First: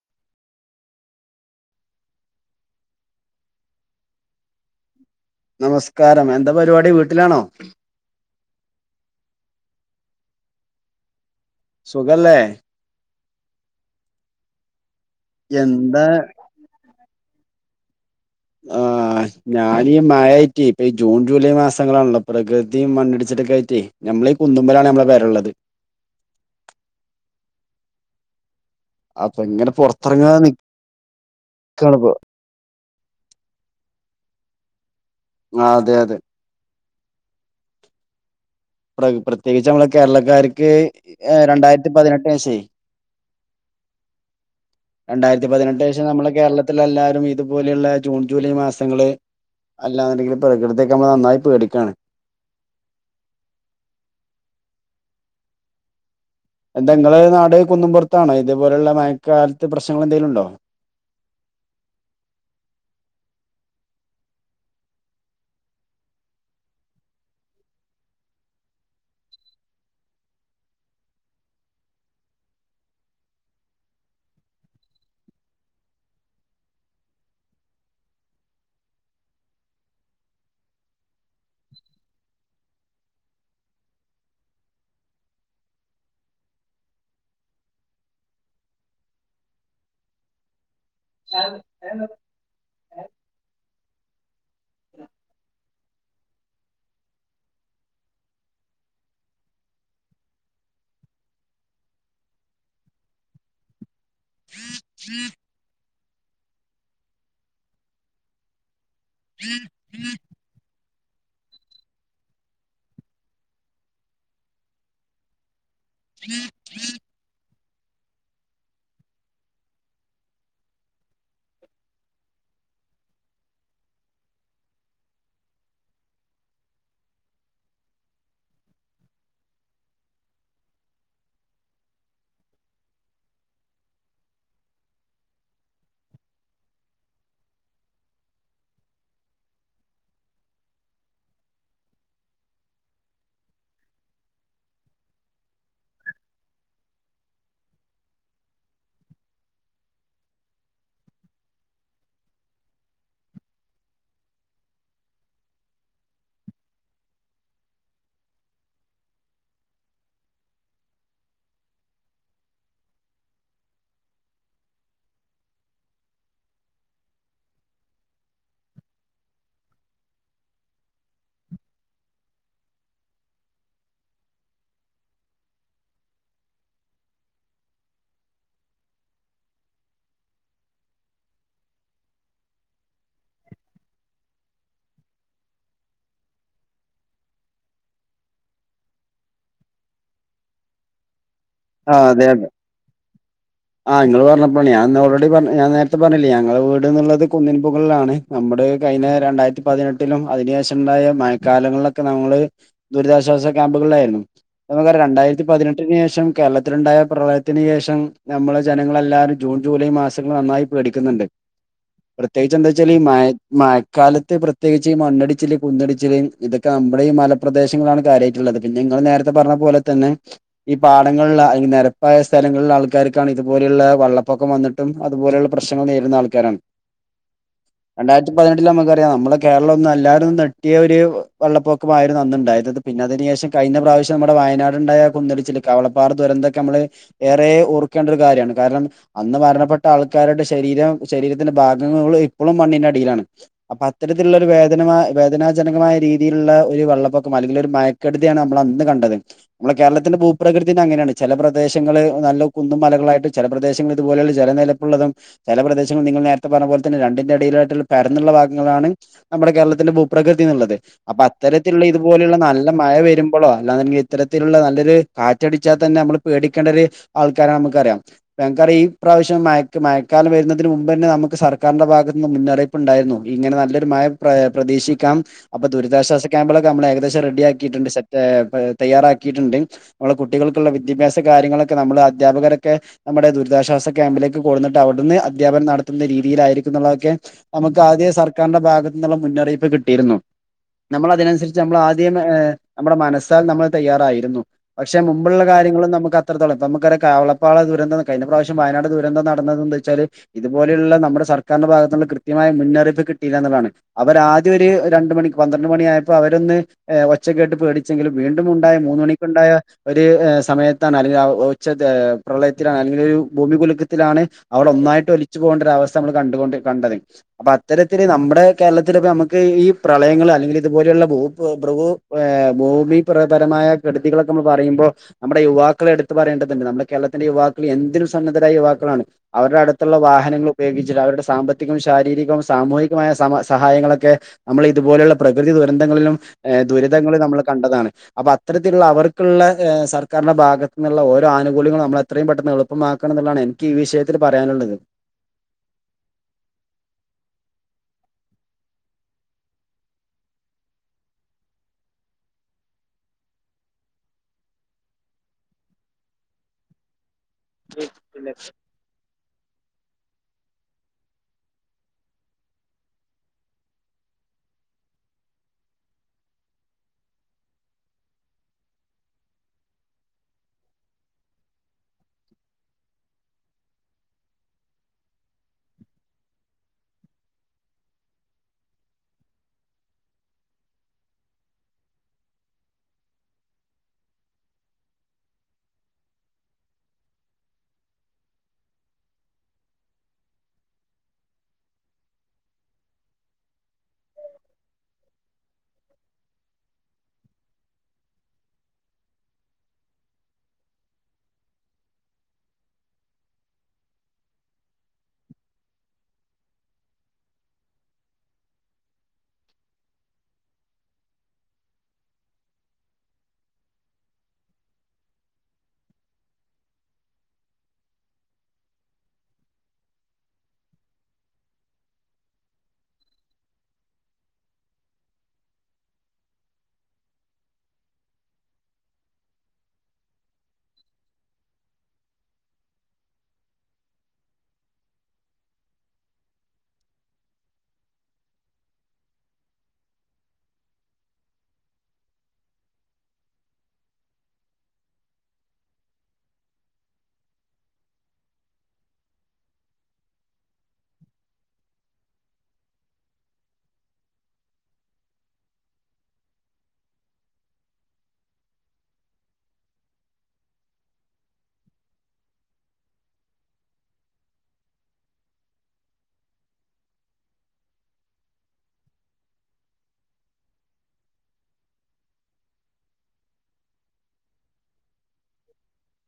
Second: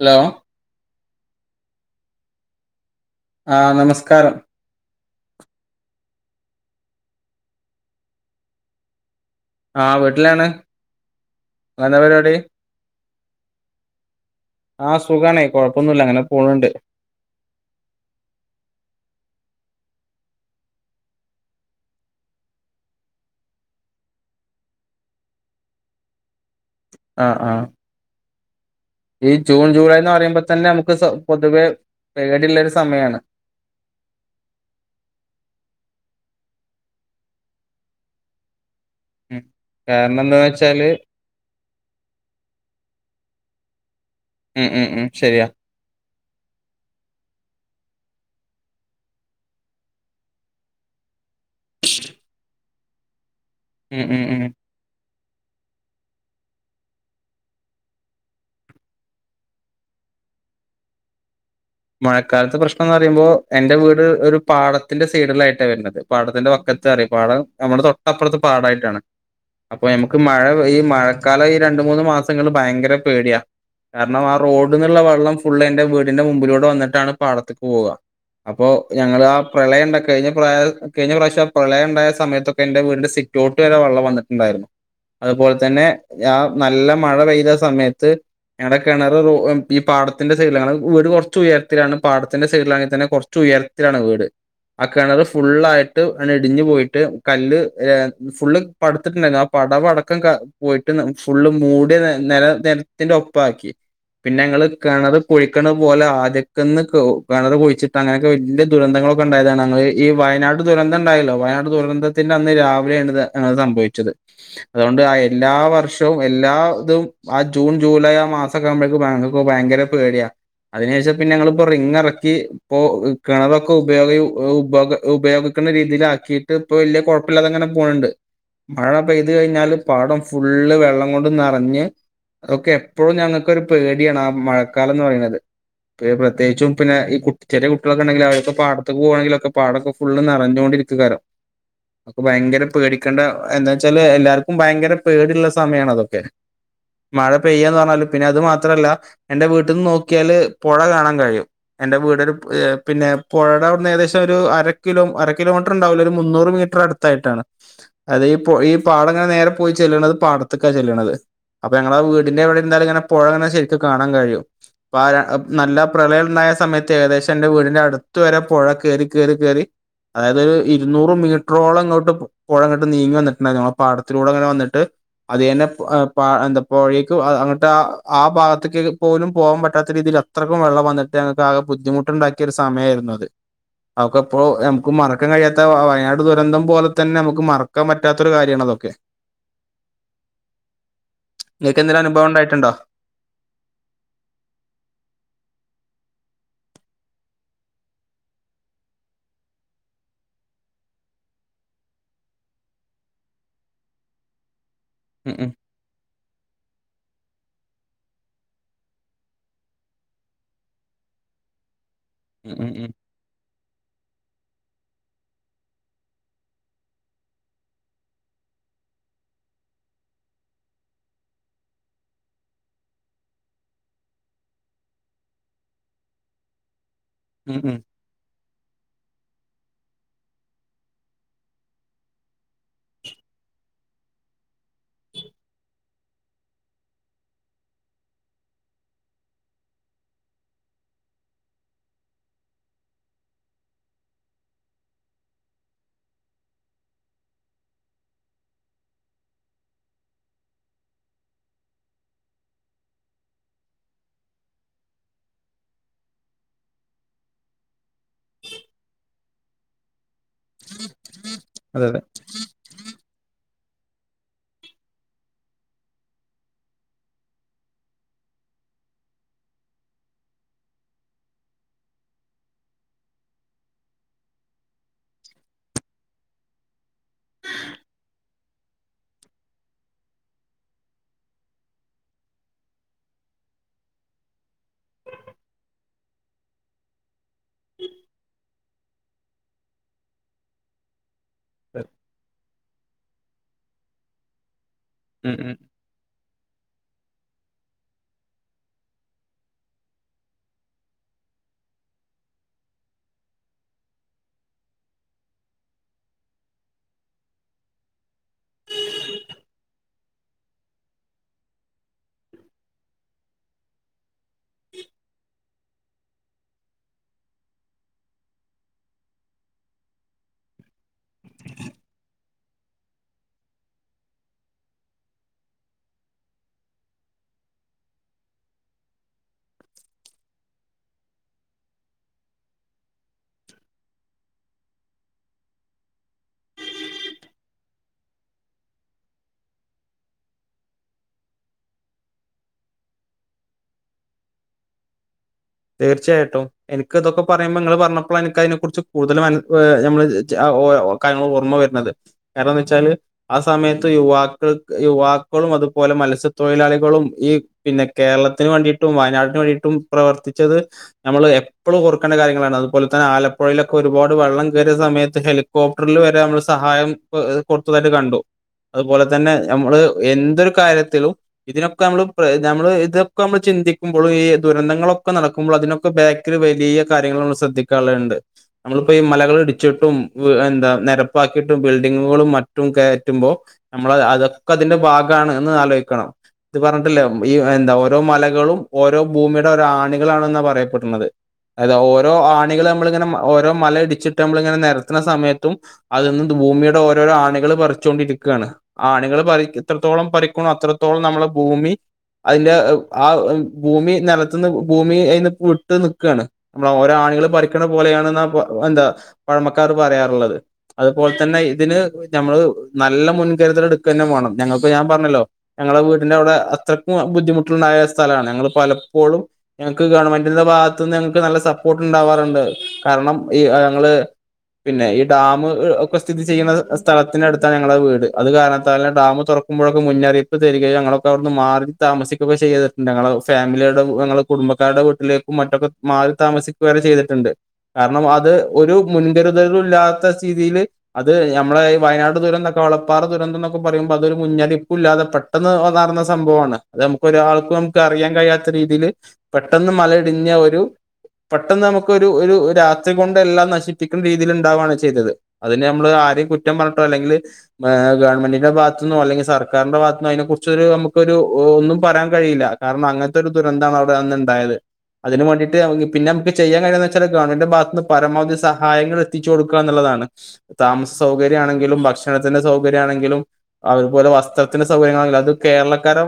Hello ആഹ് നമസ്കാരം നമസ്കാരം എന്താ പരിപാടി വീട്ടിലാണോ ആഹ് വീട്ടിലാണ് എന്താ പരിപാടി സുഖല്ലേ ആ സുഖാണെ കൊഴപ്പൊന്നുല്ല എന്താ അങ്ങനെ പോവ്ണ്ട് ആഹ് ആ ഞാനീ മഴായിറ്റെ ഇപ്പ ഈ ജൂൺ ജൂലൈ മാസങ്ങളാണല്ലോ പ്രകൃതിയും മണ്ണിടിച്ചിട്ടൊക്കെ ആയിട്ടേ ഞാ മ്മളെ കുന്നുമ്പലാണ് നമ്മളെ പെരെള്ളത് അഹ് ആഹ് ഈ അപ്പൊ ജൂൺ ഇങ്ങനെ ജൂലൈ എന്ന് പൊറത്തിറങ്ങാതെ പറയുമ്പ തന്നെ അമുക്ക് സ പൊതുവെ നിക്കാണിപ്പോ പേടീള്ളൊരു സ സമയാണ് ആഹ് അതെ അതെ പ്ര ഉം. പ്രത്യേകിച്ച് നമ്മളെ കാരണം എന്താന്ന് കേരളക്കാർക്ക് വെച്ചാല് രണ്ടാതിരത്തി പതിനെട്ടിന് ശേ ഉം ഉം ഉം ശരിയാ രണ്ടായിരത്തി പതിനെട്ട് ശേഷം നമ്മളെ കേരളത്തില് എല്ലാരും ഇതുപോലെയുള്ള ജൂൺ ജൂലൈ മാസങ്ങള് അല്ലാന്ന്ണ്ടെങ്കില് പ്രകൃതിയൊകെ നമ്മ നന്നായി പേടിക്കാണ് ഉം ഉം ഉം എന്താ ങ്ങളെ നാട് കുന്നും പുറത്താണോ? ഇതുപോലുള്ള മയക്കാലത്ത് പ്രശ്നങ്ങൾ എന്തെലും ണ്ടോ? മഴക്കാലത്ത് പ്രശ്നംന്ന് പറയുമ്പോ എന്റെ വീട് ഒരു പാടത്തിന്റെ സൈഡിലായിട്ടാണ് വരുന്നത് പാടത്തിന്റെ വക്ക ടുത്തറി പാടം നമ്മുടെ തൊട്ടപ്പുറത്ത് പാടായിട്ടാണ് അപ്പൊ നമുക്ക് മഴ ഈ മഴക്കാലം ഈ രണ്ട് മൂന്ന് മാസങ്ങൾ ഭയങ്കര പേടിയാ കാരണം ആ റോഡ് നിന്നുള്ള വെള്ളം ഫുള്ള് എൻ്റെ വീടിന്റെ മുമ്പിലൂടെ വന്നിട്ടാണ് പാടത്തേക്ക് പോവുക അപ്പോ ഞങ്ങൾ ആ പ്രളയം ഇണ്ടയി കഴിഞ്ഞ പ്ര കഴിഞ്ഞ പ്രാവശ്യം ആ പ്രളയം ഉണ്ടായ സമയത്തൊക്കെ എന്റെ വീടിന്റെ സി റ്റോട്ട് വരെ വള്ളം വന്നിട്ടുണ്ടായിരുന്നു അതുപോലെ തന്നെ ആ നല്ല മഴ പെയ്ത സമയത്ത് ഞങ്ങളടെ കെണറ് ഈ പാടത്തിന്റെ സൈഡിൽ ആണ് വീട് കുറച്ച് ഉയരത്തിലാണ് പാടത്തിന്റെ സൈഡിലാണ് തന്നെ കുറച്ച് ഉയരത്തിലാണ് വീട് ആ കെണറ് ഫുള്ളയിട്ട് ഇടിഞ്ഞു പോയിട്ട് കല്ല് ഫുള്ള് പടുത്തിട്ടുണ്ടായിര്ന്നു പടവടക്കം പോയിട്ട് ഫുള്ള് മൂടിയ നിര നിരത്തിന്റെ ഒപ്പ ആക്കി പിന്നെ ഞങ്ങള് കിണറ് കുഴിക്കണ പോലെ ആദ്യക്കന്ന് കിണറ് കുഴിച്ചിട്ട് അങ്ങനെയൊക്കെ വല്യ ദുരന്തങ്ങളൊക്കെ ഉണ്ടായതാണ് ഈ വയനാട് ദുരന്തം ഉണ്ടായല്ലോ വയനാട് ദുരന്തത്തിന്റെ അന്ന് രാവിലെയാണ് ഇത് സംഭവിച്ചത് അതുകൊണ്ട് ആ എല്ലാ വർഷ വും എല്ലാതും ആ ജൂൺ ജൂലൈ ആ മാസ ഓക്ക ആകൂമ്പഴേക്ക് ഞങ്ങക്ക് ഭയങ്കര പേടിയാ അതിന് ശേഷം പിന്നെ ഞങ്ങളിപ്പോ റിങ്ങ് ഇറക്കി ഇപ്പോ കിണറൊക്കെ ഉപയോഗ ഉപയോഗിക്കുന്ന രീതിയിലാ ക്കിയിട്ട് ഇപ്പൊ വലിയ കോഴപ്പില്ലാതെ അങ്ങനെ പോകണ്ട് മഴ പെയ്തു കഴിഞ്ഞാല് പാടം ഫുള്ള് വെള്ളം കൊണ്ട് നിറഞ്ഞ് അതൊക്കെ എപ്പോഴും ഞങ്ങൾക്കൊരു പേടിയാണ് ആ മഴക്കാലംന്ന് പറയുന്നത് ഇപ്പോ പ്രത്യേകിച്ചും പിന്നെ ഈ കു ചെറിയ കുട്ടികൾക്കെങ്കിൽ അവരൊക്കെ പാടത്ത് പൂവാണെങ്കിൽ ഓകെ പാടൊക്കെ ഫുള് നെറഞ്ഞോണ്ടി ര്ക്കാക്കാരം അപ്പൊ ഭയങ്കര പേടിക്കേണ്ട എന്താ വെച്ചാല് എല്ലാർക്കും ഭയങ്കര പേടിയുള്ള സമയാണ് അതൊക്കെ മഴ പെയ്യാന്ന് പറഞ്ഞാല് പിന്നെ അത് മാത്രല്ല എന്റെ വീട്ടിന്ന് നോക്കിയാല് പുഴ കാണാൻ കഴിയും എന്റെ വീട് ഒരു പിന്നെ പുഴയുടെ അവിട്ന്ന് ഏകദേശം ഒരു അര കിലോ അര കിലോമീ റ്റര് ണ്ടാവില്ലാ മുന്നൂറ് മീറ്റർ അടുത്തയിട്ടാണ് അത് ഈഈ പാടങ്ങനെ നേരെ പോയി ചെല്ലാണത് പാടത്ത് ചെല്ലണത് അപ്പൊ ഞങ്ങടെ വീടിന്റെ അവിടെനിന്നല് ഇങ്ങനെ പുഴങ്ങനെ ശരിക്കും കാണാൻ കഴിയും പാ നല്ല പ്രളയം ഉണ്ടായ സമയത്ത് ഏകദേശം എൻ്റെ വീടിന്റെ അടുത്ത് വരെ പുഴ കയറി കയറി കയറി അതായത് ഒരു ഇരുന്നൂറ് മീറ്ററോളം ഇങ്ങോട്ട് പുഴ ഇങ്ങോട്ട് നീങ്ങി വന്നിട്ടുണ്ടായിരുന്ന് ഞങ്ങടെ പാടത്തിലൂടെ അങ്ങനെ വന്നിട്ട് അത് തന്നെ എന്താപ്പോഴേക്ക് അങ്ങട്ട് ആ ഭാഗത്തേക്ക് പോലും പോകൻ പറ്റാത്ത രീതിയില് അത്രക്ക് വെള്ളം വന്നിട്ട് ഞങ്ങൾക്ക് ആകെ ബുദ്ധിമുട്ടുണ്ടാക്കിയ ഒരു സമയമായിരുന്നു അത് അതൊക്കെപ്പോ നമുക്ക് മറക്കാൻ കഴിയാത്ത വയനാട് ദുരന്തം പോലെ തന്നെ നമുക്ക് മറക്കാൻ പറ്റാത്തൊരു കാര്യണത് ഓക്കെ. നിങ്ങക്ക് എന്തേലും അനുഭവം ഉണ്ടായിട്ടുണ്ടോ ആഹ് നിങ്ങള് പറഞ്ഞപ്പോ ഞാൻന്ന് ഓൾറെഡി പറ ഞാൻ നേരത്തെ പറഞ്ഞില്ലേ ഞങ്ങടെ വീടുനുള്ളത് കുന്നിൻ മുകളിലാണ് നമ്മ ടെ കഴിഞ്ഞ രണ്ടായിരത്തി പതിനെട്ടിലും അതിനുശേഷം ഉണ്ടായ മഴക്കാലങ്ങളിലൊക്കെ നമ്മള് ദുരിതാശ്വാസ ക്യാമ്പുകളായിരുന്നു നമുക്ക് ഉം രണ്ടായിരത്തി പതിനെട്ടിന് ശേഷം കേരളത്തിലുണ്ടായ പ്രളയത്തിന് ശേഷം നമ്മള് ജനങ്ങളെല്ലാരും ജൂൺ ജൂലൈ മാസങ്ങള് നന്നായി പേടിക്കുന്നുണ്ട് ഉം പ്രത്യേകിച്ച് ഉം എന്താ ഉം ഉം വെച്ചാൽ ഈ മ മഴക്കാല ത്ത് പ്രത്യേകിച്ച് ഈ മണ്ണടിച്ചില് കുന്നടിച്ചില് ഇതൊക്കെ നമ്മടെ ഈ മലപ്രദേശങ്ങളാണ് കാര്യമായിട്ടുള്ളത് പിന്നെ നിങ്ങള് നേരത്തെ പറഞ്ഞ പോലെ തന്നെ ഈ പാടങ്ങളിലാ ആ നിരപ്പായ സ്ഥലങ്ങളി ആൾക്കാ ർക്കാണ് ഇതുപോലെയുള്ള വെള്ളപൊക്കം വന്നിട്ടും അതുപോലെയുള്ള പ്രശ്നങ്ങൾ നേരിടുന്ന ആൾക്കാരാണ് ഉം ഉം രണ്ടായിരത്തിപതിനെട്ടിൽ നമുക്കറിയാം നമ്മളൊക്കെ കേരളം ഒന്നും എല്ലാരും ഞെട്ടിയ ഒരു വെള്ളപ്പൊക്കമായിരുന്നു അന്ന് ഉണ്ടായത് പിന്നെ അതിന് ശേഷം കഴിഞ്ഞ പ്രാവശ്യം നമ്മടെ വയനാട് ഇണ്ടായ കുന്നടിച്ചിൽ കവളപ്പാറ ദുരന്തൊക്കെ നമ്മള് ഏറെ ഓർ ക്കേണ്ട ഒരു കാര്യമാണ് കാരണം അന്ന് മരണപ്പെട്ട ആൾക്കാരുടെ ശരീരം ശരീരത്തിന്റെ ഭാഗങ്ങൾ ഇപ്പോഴും മണ്ണിനടി നടിയിലാണ് അപ്പോ അത്തരത്തിലുള്ള ഒരു വേദനയ വേദനാജനകമായ രീതിയിലുള്ള ഒരു വെള്ളപ്പൊക്കം അല്ലെങ്കിൽ ഒരു മഴ ക്കെടുതിയാണ് നമ്മള് അന്ന് കണ്ടത് നമ്മളെ കേരളത്തിന്റെ ഭൂപ്രകൃതി തന്നെ അങ്ങനെയാണ് ചില പ്രദേശങ്ങള് നല്ല കുന്നും മലകളായിട്ട് ചില പ്രദേശങ്ങൾ ഇതുപോലെയുള്ള ജലനിലപ്പുള്ളതും ചില പ്രദേശങ്ങളൾ നിങ്ങൾ നേരത്തെ പറഞ്ഞ പോലെ തന്നെ രണ്ടിന്റെ ഇടയിലായിട്ടുള്ള പരന്നുള്ള ഭാഗങ്ങളാണ് നമ്മുടെ കേരളത്തിന്റെ ഭൂ പ്രകൃതി എന്നുള്ളത് അപ്പൊ അതെ അത്തരത്തിലുള്ള അതെ ഇതുപോലെയുള്ള നല്ല മഴ വരുമ്പോളൊ അല്ലാന്നുണ്ടെങ്കിൽ ഇത്തരത്തിലുള്ള നല്ലൊരു കാറ്റടിച്ചാൽ തന്നെ നമ്മള് പേടിക്കേണ്ടെ ഒരു ആൾക്കാരെ നമുക്കറിയാം ഇപ്പം നമുക്കറിയാ ഈ പ്രാവശ്യം മഴ മഴക്കാലം വരുന്നതിന് മുൻമ്പ് തന്നെ നമുക്ക് സർക്കാരിന്റെ ഭാഗത്ത് മുന്നറിയിപ്പ് ഉണ്ടായിരുന്നു ഇങ്ങനെ നല്ലൊരു മ മയ പ്രതീക്ഷിക്കാം അപ്പൊ ദുരിതാശ്വാസ ക്യാമ്പുകളൊക്കെ നമ്മൾ ഏകദേശം റെഡി ആക്കീട്ടുണ്ട് തയ്യാറാക്കിയിട്ടുണ്ട് നമ്മെ കുട്ടികൾക്കുള്ള വിദ്യാഭ്യസ കാര്യങ്ങളൊക്ക നമ്മള് അധ്യാപകരൊക്കെ നമ്മുടെ ദുരിതാശ്വാസ ക്യാമ്പിലേക്ക് കൊണ്ടുന്നിട്ട് അവിടുന്ന് അധ്യാപനം നടത്തുന്ന രീതിയിലായിരിക്കും തൊക്കെ നമുക്ക് ആദ്യമെ സർക്കാരിന്റെ ഭാഗത്ത് നിന്നുള്ള മുന്നറിയിപ്പ് കിട്ടിയിരുന്നു നമ്മൾ അതിനനുസരിച്ച് നമ്മൾ ആദ്യ നമ്മുടെ മനസ്സാൽ നമ്മൾ തയ്യാറായിരുന്നു പക്ഷെ ഉം മുമ്പുള്ള ഉം കാര്യങ്ങളും നമുക്ക് നമുക്ക് അറിയാം കാവളപ്പാള ദുരന്തം കഴിഞ്ഞ പ്രാവിശ്യം വയനാട് ദുരന്തം നടന്നത് എന്താന്ന് വെച്ചാല് ഇത്പോലെയുള്ള നമ്മുടെ സർക്കാര് ഭാഗത്ത് നിന്നു ഈ കൃത്യമായ മുന്നറിയിപ്പ് കിട്ടിയില്ല എന്നുള്ളതാണ് അവർ ആദ്യം ഒരു രണ്ട് മണി പന്ത്രണ്ട് മണിയായപ്പോ അവര് ഒച്ചക്കേട്ട് പേടിച്ചെങ്കിലും വീണ്ടും ഉണ്ടായ മൂന്ന് മണിക്ക് ഉണ്ടായ ഒരു സമയത്ത് അല്ലെങ്കിൽ ആഹ് ഒച്ചത്തില് പ്രളയത്തിലാണ് അല്ലെങ്കിൽ ഒരു ഭൂമികുലുക്കത്തിലാണ് അവിടെ ഒന്നായിട്ട് ഒലിച്ച് പോകണ്ട ഒരു അവസ്ഥ നമ്മൾ കണ്ടുകൊണ്ട് കണ്ടത് അപ്പൊ അത്തരത്തില് നമ്മുടെ കേരളത്തില് ഇപ്പോ നമുക്ക് ഈ പ്രളയങ്ങള് അല്ലെങ്കിൽ ഇതുപോലെയുള്ള ഭു ഭു ഭൂമി പ്രഭരമായ കെടുതികളൊക്കെ നമ്മൾ പറയുമ്പോൾ നമ്മുടെ യുവാ യുവാക്കളെ എടുത്ത് പറയേണ്ടതുണ്ട് നമ്മുടെ കേരളത്തിന്റെ യുവാക്കൾ എന്തിനും സന്നദ്ധരായ യുവാക്കളാണ് അവരു അടുത്തുള്ള വാഹനങ്ങൾ ഉപയോഗിക്കുന്നത് അവരുടെ സാമ്പത്തികവും ശാരീരികവും സാമൂഹികമായ സഹായ സഹായങ്ങളൊക്കെ നമ്മൾ ഇതുപോലെയുള്ള പ്രകൃതി ദുരന്ത ങ്ങളിലും ദുരിതങ്ങളും നമ്മൾ കണ്ടതാണ് അപ്പൊ അത്തരത്തിലുള്ള അവർക്കുള്ള സർക്കാരിന്റെ ഭാഗത്ത് നിന്നുള്ള ഓരോ ആനുകൂല്യങ്ങളും നമ്മൾ എത്രയും പെട്ടെന്ന് എളുപ്പമാക്കണം എന്നുള്ളതാണ് എനിക്ക് ഈ വിഷയത്തിൽ പറയാനുള്ളത് തീർച്ചയായിട്ടും എനിക്ക് ഇതൊക്കെ പറയുമ്പോ നിങ്ങള് പറഞ്ഞപ്പോൾ എനക്ക് അതിനെ കുറിച്ച് കൂടുതൽ ഓരോ കാര്യങ്ങൾ ഓർമ്മ വരുന്നത് കാരണംന്ന് വെച്ചാല് ആ സമയത്ത് യുവാക്കൾക്ക് യുവാക്കളും അതുപോലെ മത്സ്യത്തൊഴിലാളികളും ഈ പിന്നെ കേരളത്തിന് വേണ്ടിട്ടും വയനാട്ടിന് വേണ്ടിട്ടും പ്രവർ ച്ചത് നമ്മൾ എപ്പോഴും ഓർക്കേണ്ട കാര്യങ്ങളാണ് അതുപോലെ തന്നെ ആലപ്പുഴയിലൊക്കെ ഒരുപാട് വെള്ളം കയറിയ സമയത്ത് ഹെലികോപ്റ്ററിൽ വരെ നമ്മള് സഹായം കൊടുത്തതായിട്ട് കണ്ടു അതുപോലെ തന്നെ ഞമ്മള് എന്തൊരു കാര്യത്തിലും ഇതിനൊക്കെ ഞമ്മള് ഞമ്മള് ഇതൊക്കെ ഞമ്മ ചിന്തിക്കുമ്പോൾ ഈ ദുരന്തങ്ങളൊക്കെ ഒക്കെ നടക്കുമ്പോൾ അതിനൊക്കെ ബേക്കിൽ വലിയ കാര്യങ്ങൾ നമ്മൾ ശ്രദ്ധിക്കാറുണ്ട് നമ്മളിപ്പോ ഈ മലകൾ ഇടിച്ചിട്ടും എന്താ നിരപ്പാക്കിയിട്ടും ബിൽഡിങ്ങുകളും മറ്റും കയറ്റുമ്പോൾ നമ്മൾ അതൊക്കെ അതിന്റെ ഭാ ഗമാണ്ന്ന് ആലോചിക്കണം ഇത് പറഞ്ഞിട്ടില്ലേ ഈ എന്താ ഓരോ മലകളും ഓരോ ഭൂമിയുടെ ആണി കളാണെന്നാ പറയപ്പെടുന്നത് അത് ഓരോ ആണികൾ നമ്മള് ഇങ്ങനെ ഓരോ മല ഇടിച്ചിട്ട് നമ്മള് ഇങ്ങനെ നിരത്തുന്ന സമയത്തും അതൊന്നും ഭൂമിയുടെ ഓരോരോ ആണികൾ പറിച്ചുകൊണ്ടിരിക്കയാണ് ആണികൾ എത്രത്തോളം പറിക്കണോ അത്രത്തോളം നമ്മള് ഭൂമി അതിന്റെ ആ ഭൂമി നിലത്തുന്ന് ഭൂമി ഏഹ് വിട്ട് നിക്കുകയാണ് നമ്മള് ഓരോ ആണികള് പറിക്കുന്ന പോലെയാണ്ന്ന എന്താ പഴമക്കാര് പറയാറുള്ളത് അതുപോലെ തന്നെ ഇതിന് നമ്മള് നല്ല മുൻകരുതല് എടുക്ക തന്നെ വേണം ഞാൻ പറഞ്ഞല്ലോ ഞങ്ങളെ വീടിന്റെ അവിടെ അത്രയ്ക്കും ബുദ്ധിമുട്ടുണ്ടായ സ്ഥലാണ് ഞങ്ങള് പലപ്പോഴും ഞങ്ങക്ക് ഗവണ്മെന്റിന്റെ ഭാഗത്തു നിന്ന് ഞങ്ങക്ക് നല്ല സപ്പോർട്ട് ഉണ്ടാവാറുണ്ട് കാരണം ഈ ഞങ്ങള് പിന്നെ ഈ ഡാം ഒക്കെ സ്ഥിതി ചെയ്യുന്ന സ്ഥലത്തിന്റെ അടുത്താണ് ഞങ്ങളുടെ വീട് അത് കാരണത്താല ഡാം തുറക്കുമ്പോ ഒക്കെ മുന്നറിയിപ്പ് തരികയും ഞങ്ങളൊക്കെ അവിന്ന് മാറി താമസിക്കുക്കെ ചെയ്തിട്ടുണ്ട് ഞങ്ങൾ ഫാമിലിയുടെ ഞങ്ങള് കുടുംബക്കാരുടെ വീട്ടിലേക്കും മറ്റൊക്കെ മാറി താമസിക്കുക വരെ ചെയ്തിട്ടുണ്ട് കാരണം അത് ഒരു മുൻകരുതലും ഇല്ലാത്ത രീത സ്ഥിതിയില് അത് നമ്മളെ വയനാട് ദുരന്തൊക്കെ വളപ്പാറ ദുരന്തം എന്നൊക്കെ പറയുമ്പോ അതൊരു മുന്നറിയിപ്പും ഇല്ലാതെ പെട്ടെന്ന് വന്നാറന്ന സംഭവമാണ് അത് നമുക്ക് ഒരാൾക്കും ന അറിയാൻ കഴിയാത്ത രീതിൽ പെട്ടെന്ന് മലയിടിഞ്ഞ ഒരു പെട്ടെന്ന് നമുക്ക് ഒരു ഒരു രാത്രി കൊണ്ട് എല്ലാം നശിപ്പിക്കുന്ന രീതിയിൽ ഉണ്ടാവാണ് ചെയ്തത് അതിന് നമ്മൾ കുറ്റം പറഞ്ഞിട്ടോ അല്ലെങ്കിൽ ഗവൺമെന്റിന്റെ ഭാഗത്ത് നിന്നോ അല്ലെങ്കില് സർക്കാന്റെ ഭാഗത്ത് നിന്നോ അതിനെ കുറിച്ച് ഒരു നമുക്ക് ഒരു ഒരു ഒന്നും പറയാൻ കഴിയില്ല കാരണം അങ്ങനത്തെ ഒരു ദുരന്തമാണ് അവിടെ അന്ന് ഉണ്ടായത് അതിന് വേണ്ടിട്ട് പിന്നെ നമുക്ക് ചെയ്യൻ കഴിയുന്നത് വെച്ചാല് ഗവൺമെന്ന്റെ ഭാഗത്ത് പരമാവധി സഹായങ്ങൾ എത്തിച്ച കൊടുക്കുക എന്നുള്ളതാണ് താമസ സൗകര്യംമാണെങ്കിലും ഭക്ഷണത്തിന്റെ സൗകര്യം ആണെങ്കിലും അതുപോലെ വസ്ത്രത്തിന്റെ സൗകര്യങ്ങളാണെകിലും കേരളക്കാര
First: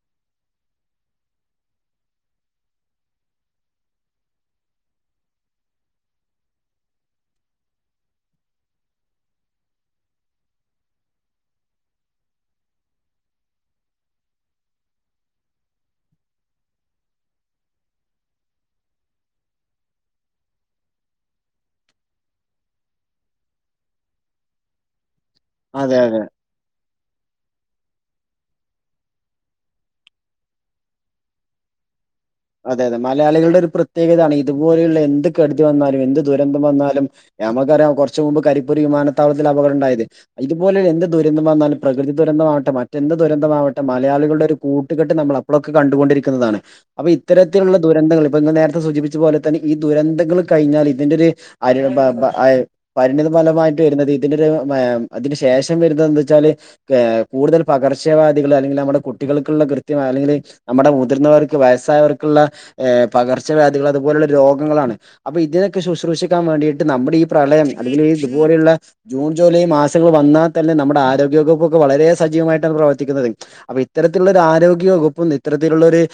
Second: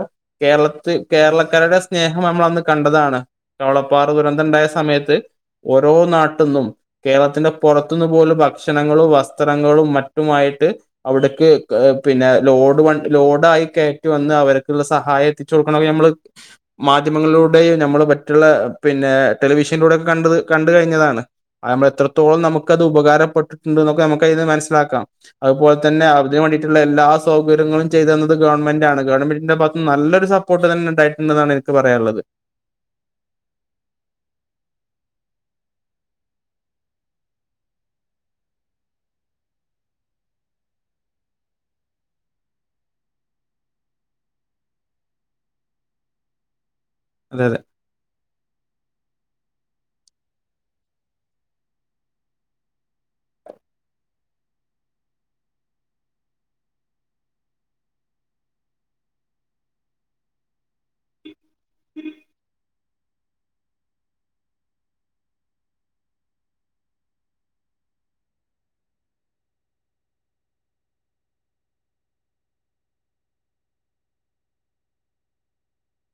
കേരളത്ത് കേരളക്കാരുടെ സ്നേഹം നമ്മൾ അന്ന് കണ്ടതാണ് കവളപ്പാറ ദുരന്തണ്ടായ സമയത്ത് ഓരോ നാട്ട്ന്നും കേരളത്തിന്റെ പുറത്തുന്ന് പോലും ഭക്ഷണങ്ങളും വസ്ത്രങ്ങളും മറ്റുമായി ന്നട്ട് അവിട പിന്നെ ലോഡ് ലോഡായി കയറ്റി വന്ന് അവർക്കുള്ള സഹായം [unintelligible] നമ്മള് മാധ്യമങ്ങളിലൂ നമ്മള് മറ്റുള്ള പിന്നെ ടെലിവിഷനിലൂടെ കണ്ട് കണ്ടണ്ട് കഴിഞ്ഞതാണ് നമ്മ എത്രത്തോളം നമുക്കത് ഉപകാരപ്പെട്ടിട്ടുണ്ട്ന്നോക്കെ നമുക്ക് അതിന് മനസിലാക്കാം അതുപോലെ അതെ തന്നെ അതിന് വേണ്ടിട്ടുള്ള എല്ലാ സൗകര്യങ്ങളും ചെയ്തു തന്നുന്നത് ഗവൺമെന്റ്ണല്ലോ ഗവൺമെന്റിന്റെ ഭഗത്ത് നല്ലൊരു സപ്പോർട്ട് തന്നെണ്ടായിട്ടുണ്ടന്നതാണ് എനിക്ക് പറയാനുള്ളത് അതെ അതെ മലയാളികളുടെ ഒരു പ്രത്യേകതയാണ് ഇതുപോലെയുള്ള എന്ത് കെടുതി വന്നാലും എന്ത് ദുരന്തം വന്നാലും നമുക്കറിയാം കുറച്ചമുമ്പ് കരിപ്പൂരി വിമാനത്താവളത്തിൽ അപകട ഉണ്ടായത് ഇതു പോലെ എന്ത് ദുരന്തം വന്നാലും പ്രകൃതി ദുരന്തം മാവട്ടെ മറ്റെന്ത ദുരന്തമാവട്ടെ മലയാളികളുടെ ഒരു കൂട്ടുകെട്ട് നമ്മൾ അപ്പോഴൊക്കെ കണ്ടുകൊണ്ടിരിക്കുന്നതാണ് അപ്പൊ അതെ അതെ ഇത്തരത്തിലുള്ള ദുരന്തങ്ങൾ അപ്പ ഇങ്ങള് നേര ത്തെ സൂചിപ്പിച്ച പോലെ തന്നെ ഈ ദുരന്തങ്ങൾ കഴിഞ്ഞാൽ ഇതിന്റെ ഒരു പരിണിത ഫലമായി ട്ട് വരുന്നത് ഇതിനൊരു അതിന് ശേഷം വരുന്നത് വെചാല് ഏഹ് കൂടുതൽ പകർച്ചവാദികൾ അല്ലെങ്കി നമ്മുടെ കുട്ടികൾക്കുള്ള കൃത്യം അല്ലെങ്കിൽ നമ്മുടെ മുതിർന്നവർക്ക് വയസ്സായവർക്കുള്ള പകർച്ചവ്യാധികൾ അതുപോലുള്ള രോഗങ്ങളാണ് അപ്പൊ ഇതിനൊക്കെ ശുശ്രൂഷിക്കാൻ വേണ്ടിയിട്ട് നമ്മുടെ ഈ പ്രളയം അല്ലെങ്കിൽ ഇതുപോലെയുള്ള ജൂൺ ജൂലൈ മാസങ്ങൾ വന്നാൽ തന്നെ നമ്മുടെ ആരോഗ്യവകുപ്പ് ഒക്കെ വളരെ സജീവമായിട്ട പ്രവർത്തിക്കുന്നത് അപ്പൊ ഇത്തരത്തിലുള്ള ആരോഗ്യ വകുപ്പും ഇത്തരത്തിലുള്ള യു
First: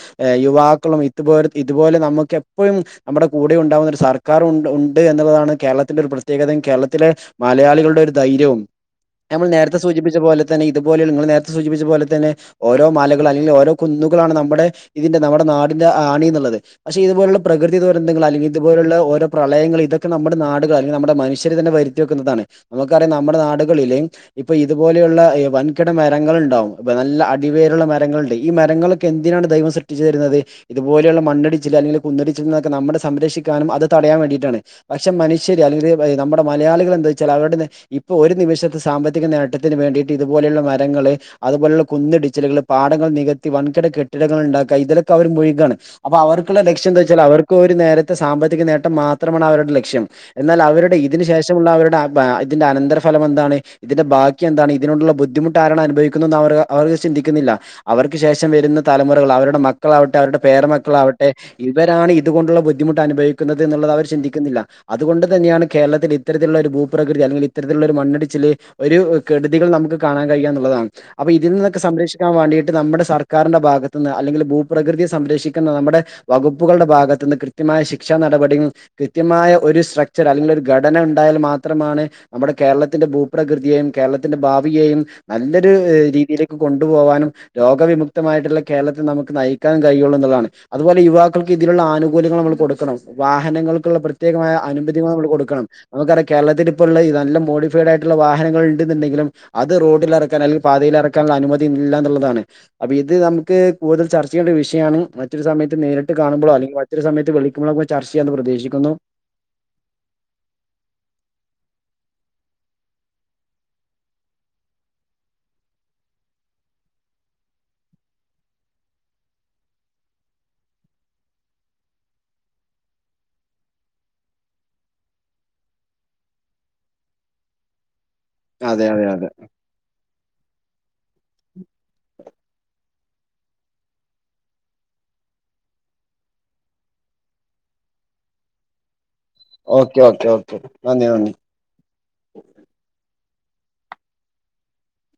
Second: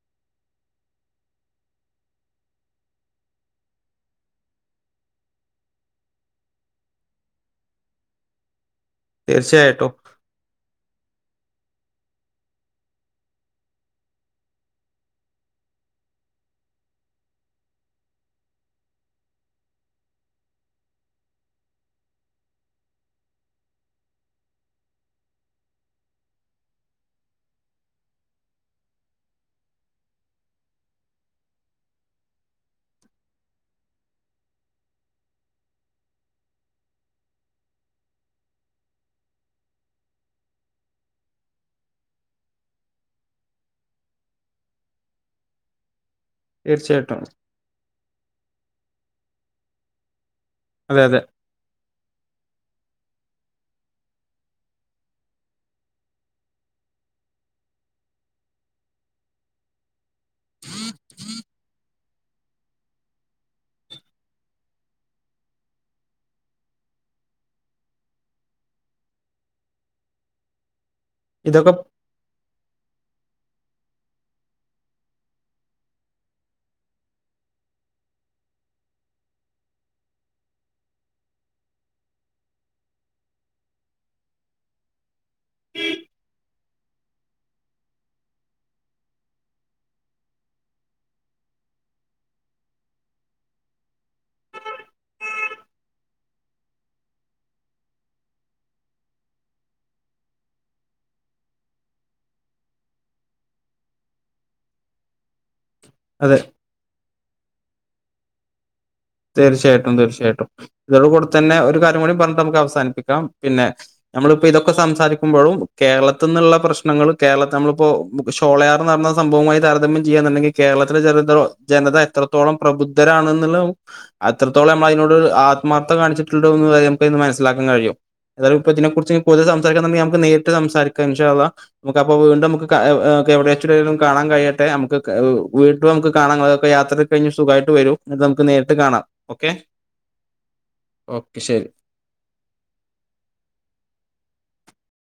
യുവാക്കളും ഇതുപോരെ ഇതുപോലെ നമുക്ക് എപ്പോഴും നമ്മുടെ കൂടെ ഉണ്ടാവുന്ന ഒരു സർക്കാർ ഉണ്ട് ഉണ്ട് എന്നുള്ളതാണ് കേരളത്തിന്റെ ഒരു പ്രത്യേകതയും കേരളത്തിലെ മലയാളികളുടെ ഒരു ധൈര്യവും ഞമ്മൾ നേരത്തെ തീർച്ചയായിട്ടും സൂചിപ്പിച്ച പോലേ തന്നെ ഇത്പോലുള്ള നിങ്ങൾ നേര ത്തെ സൂചിപ്പിച്ച പോലെ തന്നെ ഓരോ മലകൾ അല്ലെങ്കിൽ ഓരോ കുന്നുകളാണ് നമ്മുടെ ഇതിന്റെ നമ്മുടെ നാടിന്റെ ആണി എന്നുള്ളത് പക്ഷെ ഇതുപോലുള്ള പ്രകൃതി ദുരന്തങ്ങൾ അല്ലെങ്കിൽ ഇതുപോലുള്ള ഓരോ പ്രളയങ്ങൾ ഇതൊക്കെ നമ്മുടെ നാട് അല്ലെങ്കിൽ നമ്മുടെ മനുഷ്യര് തന്നെ വരുത്തി വെക്കുന്നതാണ് നമുക്കറിയാം നമ്മുടെ നാടുകളിൽ ഇപ്പൊ ഇതുപോലെയുള്ള വൻകിട മരങ്ങളുണ്ടാവും നല്ല അടിവേരുള്ള മരങ്ങളുണ്ട് ഈ മരങ്ങളൊക്കെ എന്തിനാണ് ദൈവം സൃഷ് ട്ടിച്ചു തരുന്നത് ഇതുപോലെയുള്ള മണ്ണടിച്ചിൽ അല്ലെങ്കിൽ കുന്നിടിച്ചിൽ എന്നൊക്കെ നമ്മടെ സംരക്ഷിക്കാനും അത് തടയാൻ വേണ്ടിയിട്ടാണ് പക്ഷെ മനുഷ്യര് അല്ലെങ്കിൽ നമ്മുടെ മലയാളികൾ എന്താ വെച്ചാൽ അവരുടെ ഇപ്പൊ ഒരു നിമിഷത്തെ സാമ്പത്തിക നേട്ടത്തിന് വേ [unintelligible] ഇതുപോലുള്ള മരങ്ങൾ അതുപോലുള്ള കുന്നിടിച്ചിലുകൾ പാടങ്ങൾ നികത്തി വൻകിട കെട്ടിടങ്ങൾ ഉണ്ടാ [unintelligible] ഇതിലൊക്കെ അവർ മുഴുകാണ് അപ്പൊ അവർക്കുള്ള ലക്ഷ്യം എന്താ വെച്ചാൽ തീർച്ചയായിട്ടും. അവർക്ക് ഒരു നേരത്തെ സാമ്പത്തിക നേ ട്ടം മാത്രമാണ് അവരുടെ ലക്ഷ്യം എന്നാൽ അവരുടെ അതെ, അതെ. ഇതിന് ശേഷമുള്ള അവരുടെ അഹ് ഇതിന്റെ അനന്തരഫലം ണ് ഇതിന്റെ ബാക്കി എന്താണ് ഇതിനോടുള്ള ബുദ്ധിമുട്ട് ആരാണ് അനുഭവിക്കുന്നു അവർ ചിന്തിക്കുന്നില്ല അവർക്ക് ശേ ശേഷം വരുന്ന തലമുറകൾ അവരു ടെ മക്കളാവട്ടെ അവരുടെ പേരമക്കളാവട്ടെ ഇവരാണ് ഇതുകൊണ്ടുള്ള ബുദ്ധിമുട്ട് അനുഭവിക്കുന്നത് എന്നുള്ളത് അവർ ചിന്തിക്കുന്നി ല്ല അതുകൊണ്ട് തന്നെയാണ് കേരളത്തിൽ ഇത്തരത്തിലുള്ള ഒരു ഭൂപ്രകൃതി അല്ലെങ്കിൽ ഇത്തരത്തിലുള്ള ഒരു മണ്ണിടിച്ചിൽ ഒരു കെടു തികൾ നമുക്ക് കാണാൻ കഴിയാ എന്നുള്ളതാണ് അപ്പൊ ഇതിൽ ഇതൊക്കെ നിന്നൊക്കെ സംരക്ഷിക്കാൻ വേണ്ടിട്ട് നമ്മുടെ സർക്കാരിന്റെ ഭാഗത്തുന്ന് അല്ലെങ്കില് ഭൂപ്രകൃതിയെ സംരക്ഷിക്കുന്ന നമ്മുടെ വകുപ്പുകളുടെ ഭാഗത്തുനിന്ന് കൃത്യമായ ശിക്ഷാ നടപടി കൃത്യമാ [unintelligible] ഒരു സ്ട്രക്ച്ചർ അല്ലെങ്കിൽ ഒരു ഘടന ഉണ്ടായാൽ മാത്രമാണ് നമ്മുടെ കേരളത്തിന്റെ ഭൂപ്രകൃതിയെയും കേരളത്തിന്റെ ഭാവിയെയും നല്ലൊരു രീതിയിലേക്ക് കൊണ്ടുപോകാനും രോഗവിമുക്തമായിട്ടുള്ള കേരളത്തിൽ നമു ക്ക് നയിക്കാൻ കഴിയുള്ള എന്നതാണ് അതുപോലെ യുവാക്കൾക്ക് ഇതിലുള്ള ആനുകൂല്യങ്ങൾ നമ്മൾ കൊടുക്കണം വാഹനങ്ങൾക്കുള്ള പ്രത്യേ മായാ അനുമതി നമ്മൾ കൊടുക്കണം നമുക്കറിയാം കേരളത്തിൽ ഇപ്പോ ഉള്ള നല്ല മോഡിഫൈഡ് ആയിട്ടുള്ള വാഹനങ്ങൾ ഉണ്ടുന്നുണ്ടെങ്കിലും അത് റോഡിൽ ഇറക്കാൻ അല്ലെങ്കിൽ പാതയിൽ ഇറക്കാനുള്ള അനുമതി ഇല്ല എന്നുള്ളതാണ് അപ്പൊ ഇത് നമുക്ക് കൂടുതൽ ചർച്ച ചെയ്യണ്ട ഒരു വിഷയമാണ് മറ്റൊരു സമയത്ത് നേരിട്ട് അതെ. കാണുമ്പളൊ അല്ലെങ്കിൽ മറ്റൊരു സയത്ത് വിളിക്കുമോ ചർച്ച ചെയ്യാന്ന് പ്രതീക്ഷിക്കുന്നു തീർച്ചയായിട്ടും തീർച്ചയായിട്ടും ഇതോട കൂടെ തന്നെ ഒരു കാര്യം കൂടി പറഞ്ഞിട്ട് നമുക്ക് അവസാനിപ്പിക്കാം പിന്നെ നമ്മളിപ്പോ ഇതൊക്കെ സംസാരിക്കുമ്പോഴും കേരളത്തിന്ന് ള്ള പ്രശ്നങ്ങൾ കേരളത്തിൽ നമ്മളിപ്പോ ഷോളയാർ എന്ന് പറഞ്ഞ സംഭവമായി താരതമ്യം ചെയ്യന്നുണ്ടെങ്കിൽ കേരളത്തിലെ ജന ജനത എത്രത്തോളം പ്രബുദ്ധരാണന്ന് ഉള്ള നമു അത്രത്തോളം നമ്മളായിനോട് ആത്മാർത്ഥം കാണിച്ചിട്ടുണ്ടോ നമുക്കതിന്നു മനസ്സിലാക്കാൻ കഴിയും ഏതായാലും ഇപ്പോ അതെ അതെ ഇതിനെക്കുറിച്ച് അതെ പുതിയ സംസാരം തുടങ്ങി, അപ്പോൾ നേരിട്ട് സംസാരിക്കാം ഇൻഷാ അല്ലാഹ് നമുക്ക് അപ്പൊ വീ [unintelligible] എവിടെച്ചും കാണാൻ കഴിയട്ടെ നമുക്ക് വീണ്ടും കാണാൻ യാത്രയൊക്കെ കഴിഞ്ഞു. സുഖമായിട്ട് വരും നമുക്ക് നേ ഓക്കെ ഓക്കെ ഓക്കെ നന്ദി നന്ദി ഓക്കെ ശരി